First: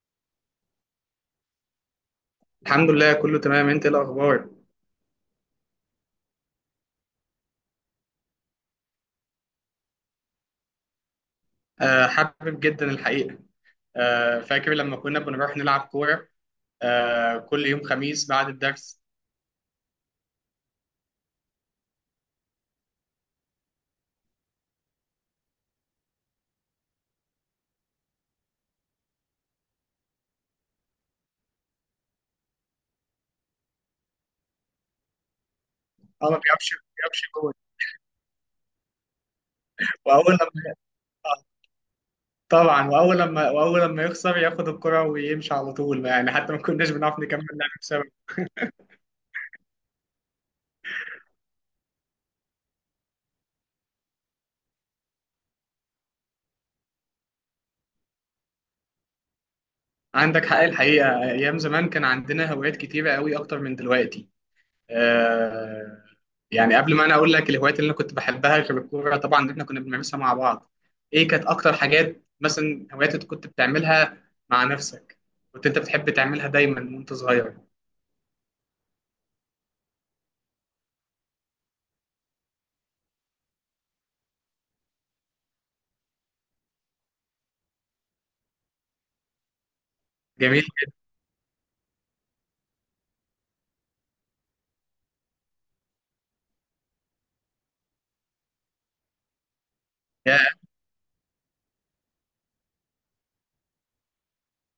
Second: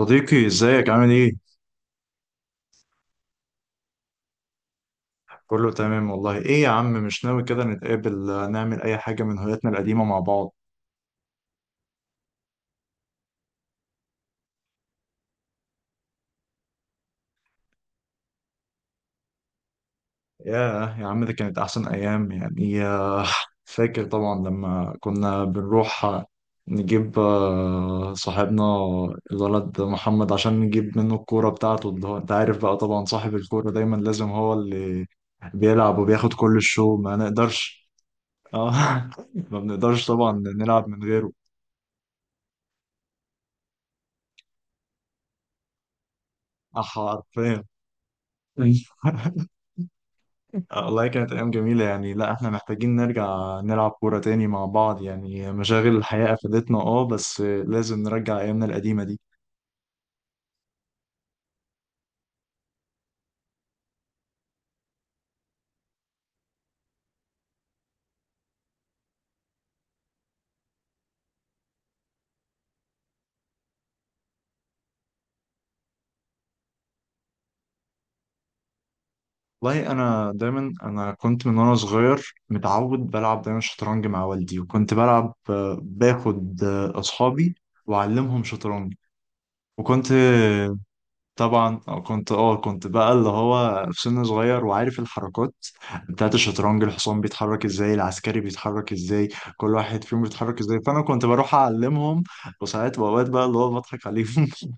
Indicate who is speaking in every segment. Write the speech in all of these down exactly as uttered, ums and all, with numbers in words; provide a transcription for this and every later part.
Speaker 1: صديقي ازيك عامل ايه؟
Speaker 2: الحمد لله، كله تمام. انت ايه الاخبار؟
Speaker 1: كله تمام والله. ايه يا عم، مش ناوي كده نتقابل، آه، نعمل اي حاجة من هواياتنا القديمة مع بعض؟
Speaker 2: آه، حابب جدا الحقيقه. آه، فاكر لما كنا بنروح نلعب كوره. آه، كل يوم خميس بعد الدرس.
Speaker 1: ياه يا عم، ده كانت احسن ايام يعني. آه، فاكر طبعا لما كنا بنروح آه، نجيب آه، صاحبنا الولد محمد عشان نجيب منه الكورة بتاعته، اللي هو انت عارف بقى طبعا، صاحب الكورة دايما لازم هو اللي بيلعب
Speaker 2: اه،
Speaker 1: وبياخد
Speaker 2: ما
Speaker 1: كل
Speaker 2: بيقفش ما
Speaker 1: الشو، ما
Speaker 2: بيقفش جول.
Speaker 1: نقدرش. اه ما بنقدرش طبعا
Speaker 2: واول لما
Speaker 1: نلعب من غيره.
Speaker 2: آه، طبعا واول لما واول لما يخسر ياخد الكره ويمشي على طول، يعني حتى ما
Speaker 1: آه،
Speaker 2: كناش بنعرف نكمل
Speaker 1: حرفيا.
Speaker 2: لعب بسبب.
Speaker 1: آه، والله كانت أيام جميلة يعني. لا احنا محتاجين نرجع نلعب كورة تاني مع بعض، يعني مشاغل الحياة أفادتنا اه، بس لازم نرجع أيامنا القديمة دي.
Speaker 2: عندك حق الحقيقه. ايام زمان كان عندنا هوايات كتيره قوي، اكتر من دلوقتي. آه، يعني قبل ما انا اقول لك الهوايات اللي انا كنت بحبها غير الكوره طبعا، إن احنا كنا بنمارسها مع بعض، ايه كانت اكتر حاجات مثلا، هوايات انت كنت بتعملها مع نفسك، كنت انت بتحب تعملها دايما وانت صغير؟
Speaker 1: والله أنا دايما، أنا كنت من وأنا صغير متعود بلعب دايما شطرنج مع والدي، وكنت بلعب، آه، باخد آه، أصحابي وأعلمهم شطرنج. وكنت
Speaker 2: جميل.
Speaker 1: طبعا آه، كنت اه كنت بقى اللي هو في سن صغير وعارف الحركات بتاعت الشطرنج، الحصان بيتحرك ازاي، العسكري بيتحرك ازاي، كل واحد فيهم
Speaker 2: يا
Speaker 1: بيتحرك ازاي، فانا كنت بروح اعلمهم. وساعات واوقات بقى اللي هو بضحك عليهم،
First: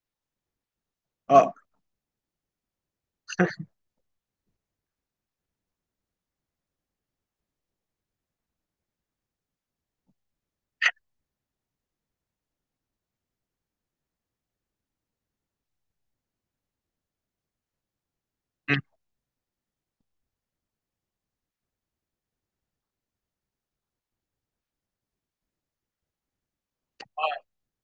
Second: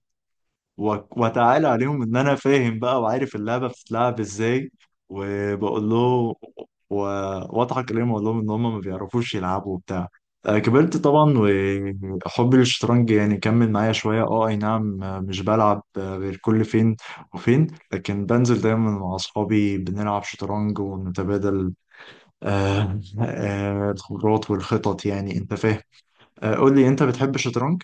Speaker 1: و-
Speaker 2: اه.
Speaker 1: واتعالى عليهم ان انا فاهم بقى وعارف اللعبه بتتلعب ازاي. وبقول له و- واضحك عليهم واقول لهم ان هم ما بيعرفوش يلعبوا وبتاع. آه، كبرت طبعا، وحبي للشطرنج يعني كمل معايا شويه اه، اي نعم، آه، مش بلعب آه، غير كل فين وفين، لكن بنزل دايما مع اصحابي بنلعب شطرنج ونتبادل آه، آه، الخبرات والخطط، يعني انت فاهم. آه، قول لي، انت بتحب الشطرنج؟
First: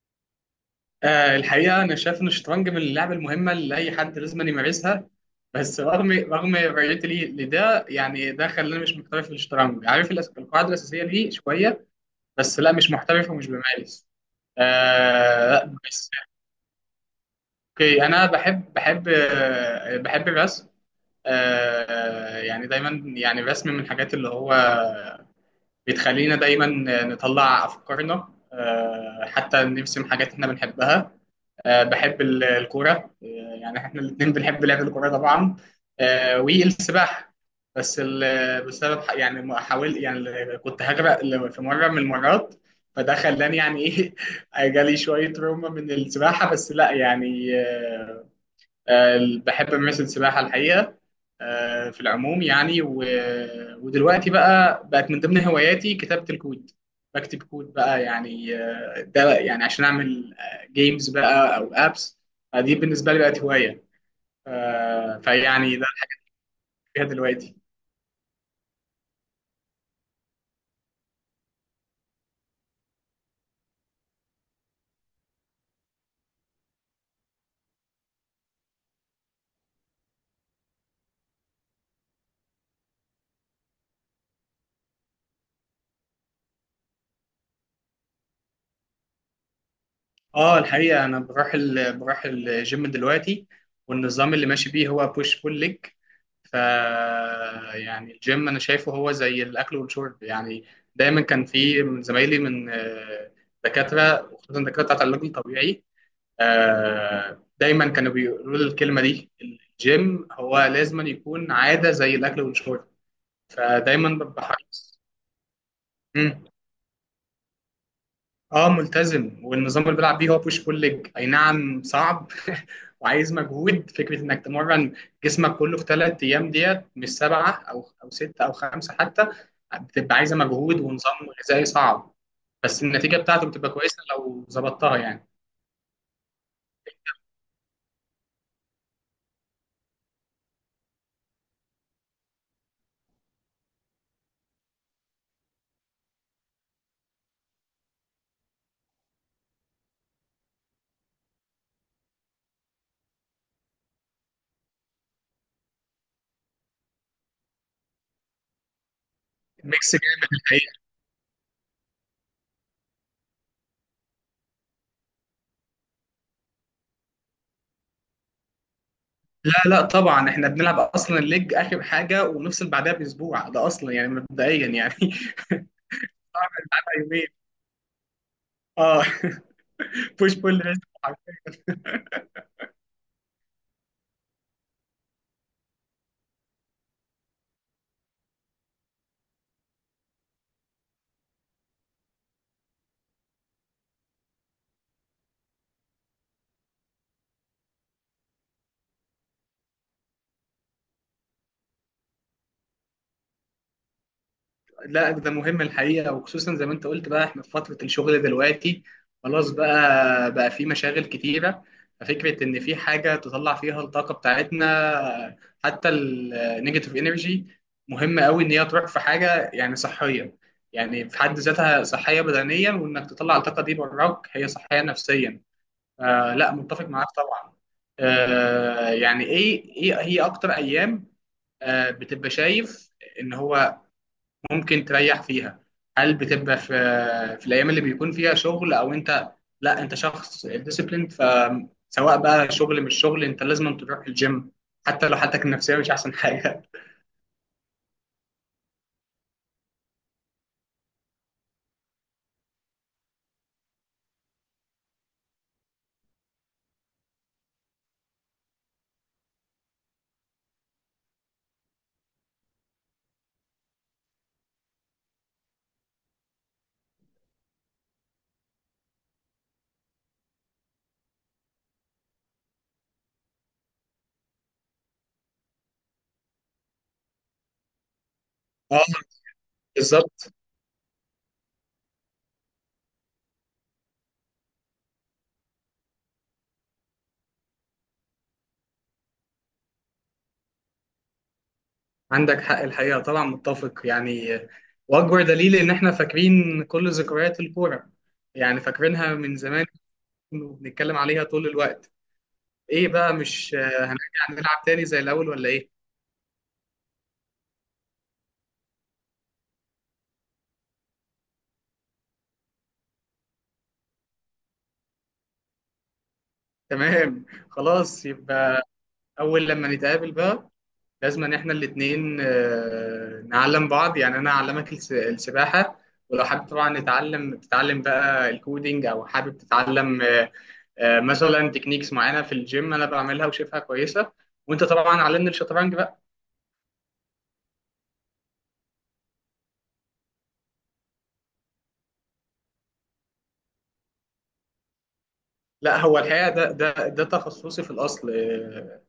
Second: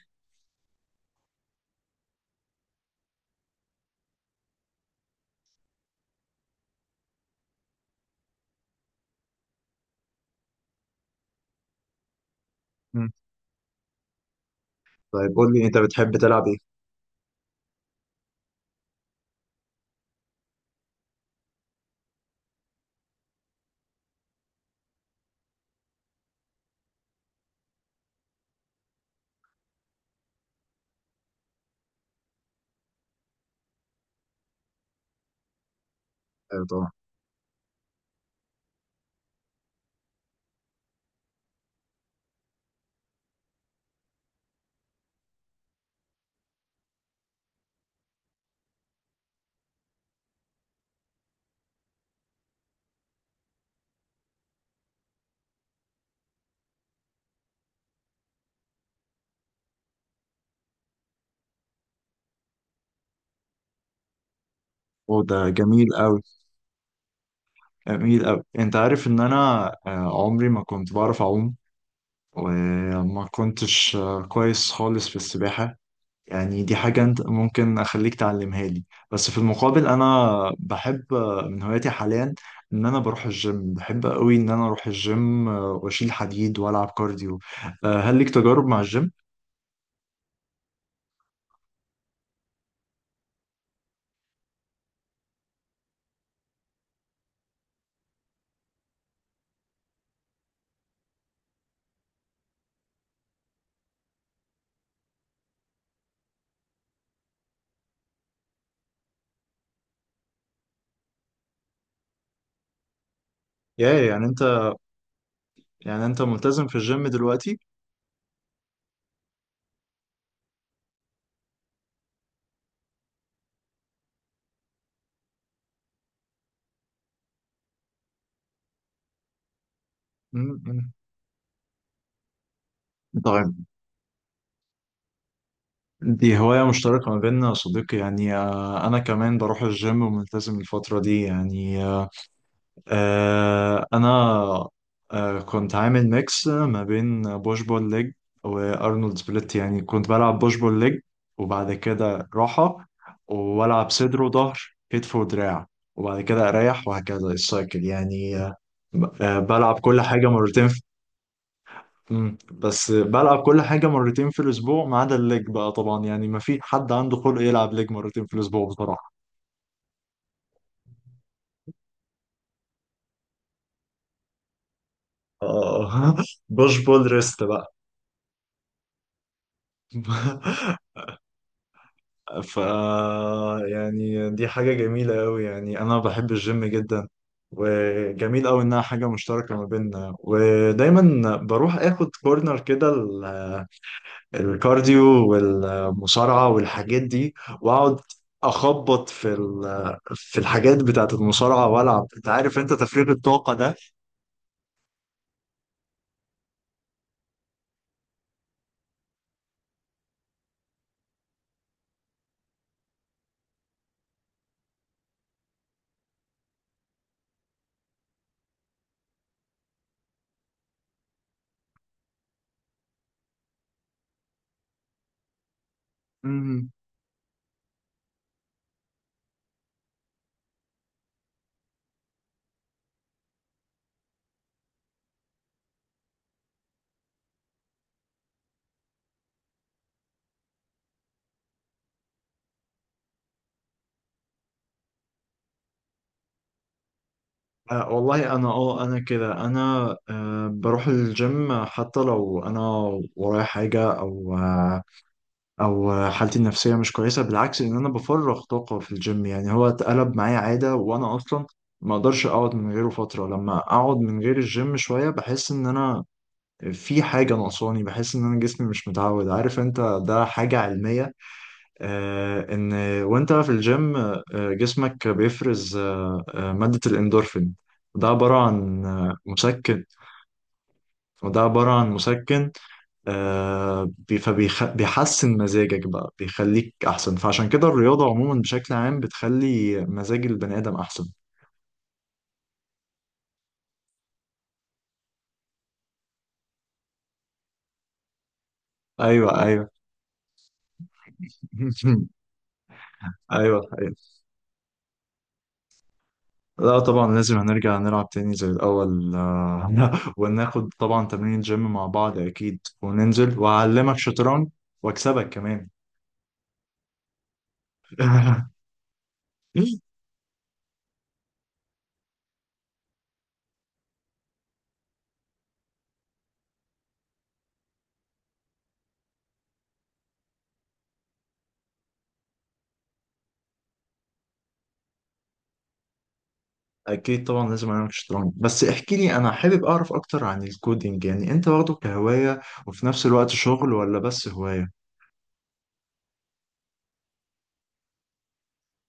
Speaker 2: آه، الحقيقه انا شايف ان الشطرنج من اللعب المهمه اللي اي حد لازم أن يمارسها. بس رغم رغم رؤيتي ليه لده، يعني ده خلاني مش محترف في الشطرنج. عارف الأس- القاعده الاساسيه ليه شويه، بس لا، مش
Speaker 1: مم.
Speaker 2: محترف ومش بمارس. آه
Speaker 1: طيب قول لي،
Speaker 2: لا،
Speaker 1: انت
Speaker 2: بس.
Speaker 1: بتحب تلعب ايه؟
Speaker 2: اوكي، انا بحب بحب آه، بحب الرسم. آه، يعني دايما يعني الرسم من الحاجات اللي هو بتخلينا دايما نطلع افكارنا، آه، حتى نرسم حاجات احنا بنحبها. آه، بحب ال- الكوره. آه، يعني احنا الاثنين بنحب لعب الكوره طبعا. آه،
Speaker 1: آه، طبعا.
Speaker 2: والسباحه. بس ال- بسبب ح- يعني ما حاول، يعني كنت هغرق ل- في مره من المرات، فده خلاني يعني ايه جالي شويه روما من السباحه، بس لا يعني، آه، آه، بحب أمارس السباحة الحقيقة. آه، في العموم يعني و... ودلوقتي بقى بقت من ضمن هواياتي كتابة الكود. بكتب كود بقى، يعني آه، ده يعني عشان أعمل جيمز بقى أو أبس. دي بالنسبة لي بقت هواية. آه،
Speaker 1: وده
Speaker 2: فيعني ده
Speaker 1: جميل أوي،
Speaker 2: فيها دلوقتي.
Speaker 1: جميل أوي. أنت عارف إن أنا آه، عمري ما كنت بعرف أعوم، وما كنتش آه، كويس خالص في السباحة. يعني دي حاجة أنت ممكن أخليك تعلمها لي. بس في المقابل أنا بحب، آه، من هواياتي حاليا، إن أنا بروح الجيم. بحب أوي إن أنا أروح الجيم، آه، وأشيل حديد وألعب كارديو. آه، هل ليك تجارب مع الجيم؟
Speaker 2: اه، الحقيقة أنا بروح ال... بروح الجيم دلوقتي، والنظام اللي ماشي بيه هو بوش بول ليج، ف يعني الجيم انا شايفه هو زي الاكل والشرب يعني. دايما كان في من زمايلي من آه، دكاتره، وخصوصا الدكاتره بتاعت العلاج الطبيعي. آه، دايما كانوا بيقولوا لي الكلمه دي: الجيم هو لازم يكون عاده زي الاكل والشرب.
Speaker 1: يا
Speaker 2: فدايما
Speaker 1: يعني أنت،
Speaker 2: ببقى حريص.
Speaker 1: يعني أنت ملتزم في الجيم دلوقتي؟
Speaker 2: اه، ملتزم، والنظام اللي بيلعب بيه هو بوش بول ليج، اي نعم، صعب وعايز مجهود. فكره انك تمرن جسمك كله في ثلاث ايام ديت، مش سبعه او او سته او خمسه حتى. بتبقى عايزه
Speaker 1: م- م.
Speaker 2: مجهود ونظام غذائي صعب، بس النتيجه بتاعته
Speaker 1: طيب،
Speaker 2: بتبقى كويسه لو ظبطتها يعني.
Speaker 1: دي هواية مشتركة ما بيننا يا صديقي. يعني آه، أنا كمان بروح الجيم وملتزم الفترة دي، يعني آه، آه، أنا آه، كنت عامل ميكس ما بين بوش بول ليج وأرنولد سبليت. يعني كنت بلعب بوش بول ليج وبعد كده راحة، وألعب صدر وظهر، كتف ودراع، وبعد كده أريح، وهكذا السايكل. يعني آه، ب- آه، بلعب
Speaker 2: ميكس
Speaker 1: كل حاجة
Speaker 2: جامد
Speaker 1: مرتين.
Speaker 2: الحقيقه.
Speaker 1: مم. بس بلعب كل حاجة مرتين في الأسبوع، ما عدا الليج بقى طبعا، يعني ما في حد عنده خلق يلعب ليج مرتين في الأسبوع بصراحة.
Speaker 2: لا لا، طبعا احنا بنلعب اصلا الليج اخر حاجه ونفصل بعدها باسبوع، ده اصلا يعني مبدئيا يعني.
Speaker 1: آه بوش بول
Speaker 2: يومين.
Speaker 1: ريست بقى.
Speaker 2: اه. بوش بول.
Speaker 1: ف يعني دي حاجة جميلة أوي. يعني أنا بحب الجيم جدا، وجميل أوي إنها حاجة مشتركة ما بيننا. ودايما بروح آخد كورنر كده الكارديو والمصارعة والحاجات دي، واقعد اخبط في ال- في الحاجات بتاعت المصارعة والعب، انت عارف انت، تفريغ الطاقة ده.
Speaker 2: لا، ده مهم الحقيقة، وخصوصا زي ما انت قلت بقى، احنا في فترة الشغل دلوقتي، خلاص بقى بقى في مشاغل كتيرة. ففكرة ان في حاجة تطلع فيها الطاقة بتاعتنا حتى النيجاتيف انرجي، مهمة قوي. ان هي تروح في حاجة يعني صحية، يعني في حد ذاتها صحية بدنيا، وانك تطلع الطاقة دي براك هي صحية نفسيا. آه لا،
Speaker 1: مم.
Speaker 2: متفق معاك طبعا. آه، يعني ايه ايه هي اكتر ايام آه بتبقى شايف ان هو ممكن تريح فيها؟ هل بتبقى في في الايام اللي بيكون فيها شغل، او انت، لا، انت شخص ديسيبلين، فسواء بقى شغل مش شغل انت لازم تروح الجيم حتى لو حالتك النفسيه مش احسن حاجه؟
Speaker 1: آه والله انا، اه انا كده انا آه بروح الجيم حتى لو انا ورايا حاجه، او آه او حالتي النفسيه مش كويسه. بالعكس، ان انا بفرغ طاقه في الجيم. يعني هو اتقلب معايا عاده، وانا اصلا ما اقدرش اقعد من غيره فتره. لما اقعد من غير الجيم شويه بحس ان انا في حاجة ناقصاني، بحس إن أنا جسمي مش متعود. عارف أنت، ده حاجة علمية. آه إن وأنت في الجيم، آه جسمك بيفرز آه آه مادة الإندورفين. ده عبارة
Speaker 2: اه،
Speaker 1: عن آه مسكن،
Speaker 2: بالظبط.
Speaker 1: وده عبارة عن مسكن. آه بي- فبيخ... بيحسن مزاجك بقى، بيخليك أحسن. فعشان كده الرياضة عموما بشكل عام بتخلي مزاج البني آدم أحسن.
Speaker 2: عندك حق الحقيقه طبعا، متفق يعني. واكبر دليل ان احنا فاكرين كل ذكريات الكوره، يعني فاكرينها من
Speaker 1: أيوه،
Speaker 2: زمان
Speaker 1: أيوه.
Speaker 2: وبنتكلم عليها طول الوقت. ايه بقى، مش
Speaker 1: أيوه.
Speaker 2: آه، هنرجع نلعب تاني زي الاول ولا ايه؟
Speaker 1: لا طبعا، لازم هنرجع نلعب تاني زي الأول، آه، وناخد طبعا تمرين جيم مع بعض أكيد، وننزل وأعلمك شطرنج وأكسبك كمان.
Speaker 2: تمام، خلاص. يبقى اول لما نتقابل بقى، لازم ان احنا الاثنين نعلم بعض، يعني انا اعلمك الس- السباحه، ولو حابب طبعا نتعلم تتعلم بقى الكودينج، او حابب تتعلم آه، آه، مثلا تكنيكس معينه في الجيم انا بعملها وشايفها كويسه، وانت طبعا علمني الشطرنج بقى.
Speaker 1: أكيد طبعا لازم أعلمك شطرنج. بس احكي لي، أنا حابب أعرف أكتر عن الكودينج. يعني أنت واخده كهواية وفي نفس الوقت شغل، ولا بس هواية؟
Speaker 2: لا، هو الحقيقه ده ده ده تخصصي في الاصل. آه،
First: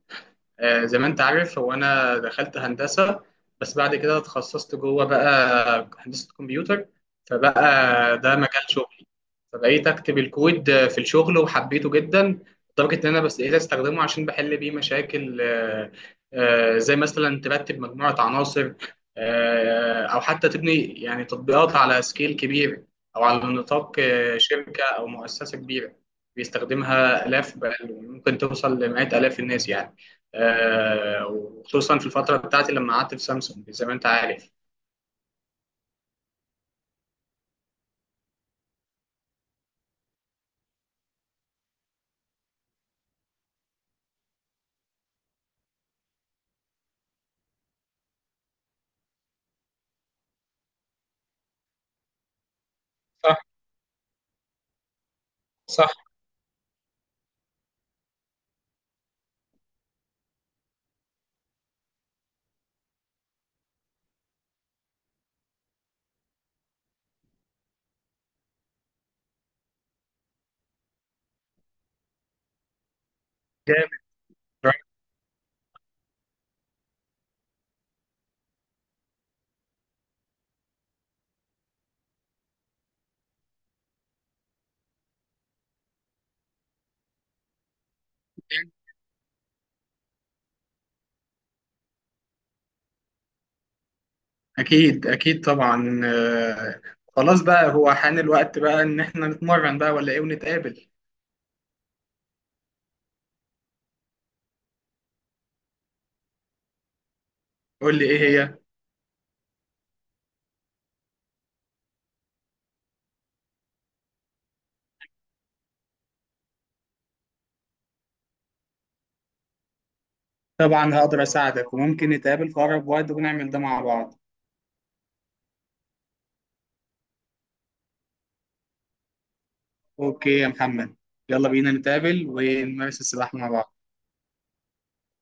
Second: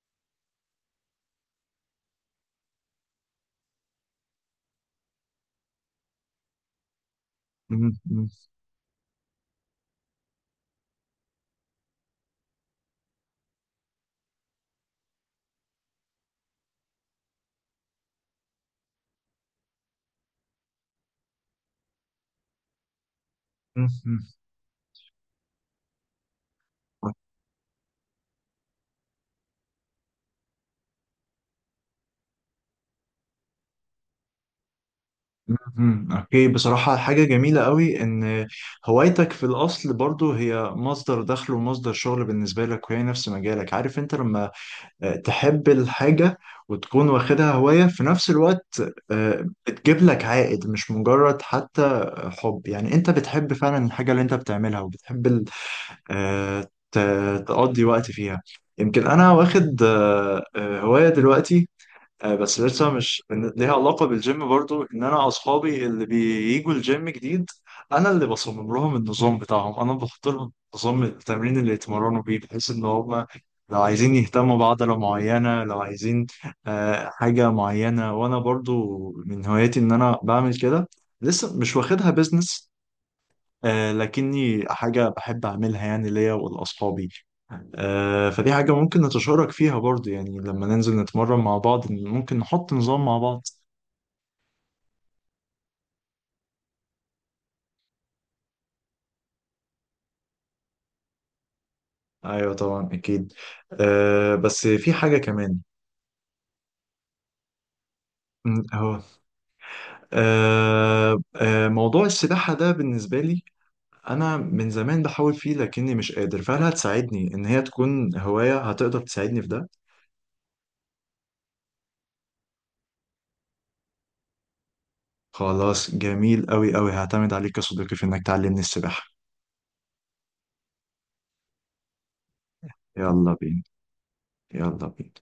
Speaker 2: آه، زي ما انت عارف، هو انا دخلت هندسه بس بعد كده اتخصصت جوه بقى هندسه كمبيوتر، فبقى
Speaker 1: مم، مم.
Speaker 2: ده مجال شغلي. فبقيت اكتب الكود في الشغل وحبيته جدا، لدرجه ان انا بس بقيت استخدمه عشان بحل بيه مشاكل، آه، آه، زي مثلا ترتب مجموعه عناصر، آه، او حتى تبني يعني تطبيقات على سكيل كبير، او على
Speaker 1: مم،
Speaker 2: نطاق
Speaker 1: مم.
Speaker 2: آه، شركه او مؤسسه كبيره بيستخدمها الاف، بل ممكن توصل لمئات الاف الناس يعني. آه، وخصوصا في الفترة بتاعتي لما قعدت في سامسونج زي ما انت عارف.
Speaker 1: مهم. اوكي، بصراحة حاجة جميلة قوي ان هوايتك في الاصل برضو هي مصدر دخل ومصدر شغل بالنسبة لك، وهي نفس مجالك. عارف انت لما آه، تحب الحاجة وتكون واخدها هواية في نفس الوقت، آه، بتجيب لك عائد، مش مجرد حتى حب. يعني انت
Speaker 2: صح،
Speaker 1: بتحب فعلا الحاجة اللي انت بتعملها، وبتحب ال-
Speaker 2: صح.
Speaker 1: آه، ت- تقضي وقت فيها. يمكن انا واخد آه، آه، هواية دلوقتي آه، بس لسه مش إن- ليها علاقة بالجيم برضو، ان انا اصحابي اللي بييجوا الجيم جديد انا اللي بصمم لهم النظام بتاعهم، انا بحط لهم نظام التمرين اللي يتمرنوا بيه، بحيث ان هم لو
Speaker 2: جامد.
Speaker 1: عايزين يهتموا
Speaker 2: رايح.
Speaker 1: بعضلة معينة، لو عايزين آه، حاجة معينة. وانا برضو من هواياتي ان انا بعمل كده، لسه مش واخدها بيزنس، آه، لكني حاجة بحب أعملها يعني ليا ولأصحابي. آه، فدي حاجة ممكن نتشارك فيها برضو، يعني لما ننزل نتمرن مع بعض ممكن نحط نظام مع بعض.
Speaker 2: اكيد اكيد طبعا. آه، خلاص بقى، هو حان الوقت بقى ان احنا نتمرن بقى ولا ايه، ونتقابل؟
Speaker 1: أيوة طبعا، أكيد. أه بس في حاجة كمان.
Speaker 2: قول لي، ايه هي؟
Speaker 1: م، أهو. أه أه، موضوع السباحة ده بالنسبة لي، أنا من زمان بحاول فيه لكني مش قادر. فهل هتساعدني إن هي تكون هواية؟ هتقدر تساعدني في ده؟
Speaker 2: طبعا هقدر اساعدك، وممكن نتقابل في اقرب وقت ونعمل ده مع بعض.
Speaker 1: خلاص، جميل أوي أوي. هعتمد عليك يا صديقي في إنك تعلمني السباحة.
Speaker 2: اوكي يا محمد، يلا بينا نتقابل ونمارس
Speaker 1: يلا
Speaker 2: السباحة مع
Speaker 1: بينا.
Speaker 2: بعض.
Speaker 1: يلا بينا.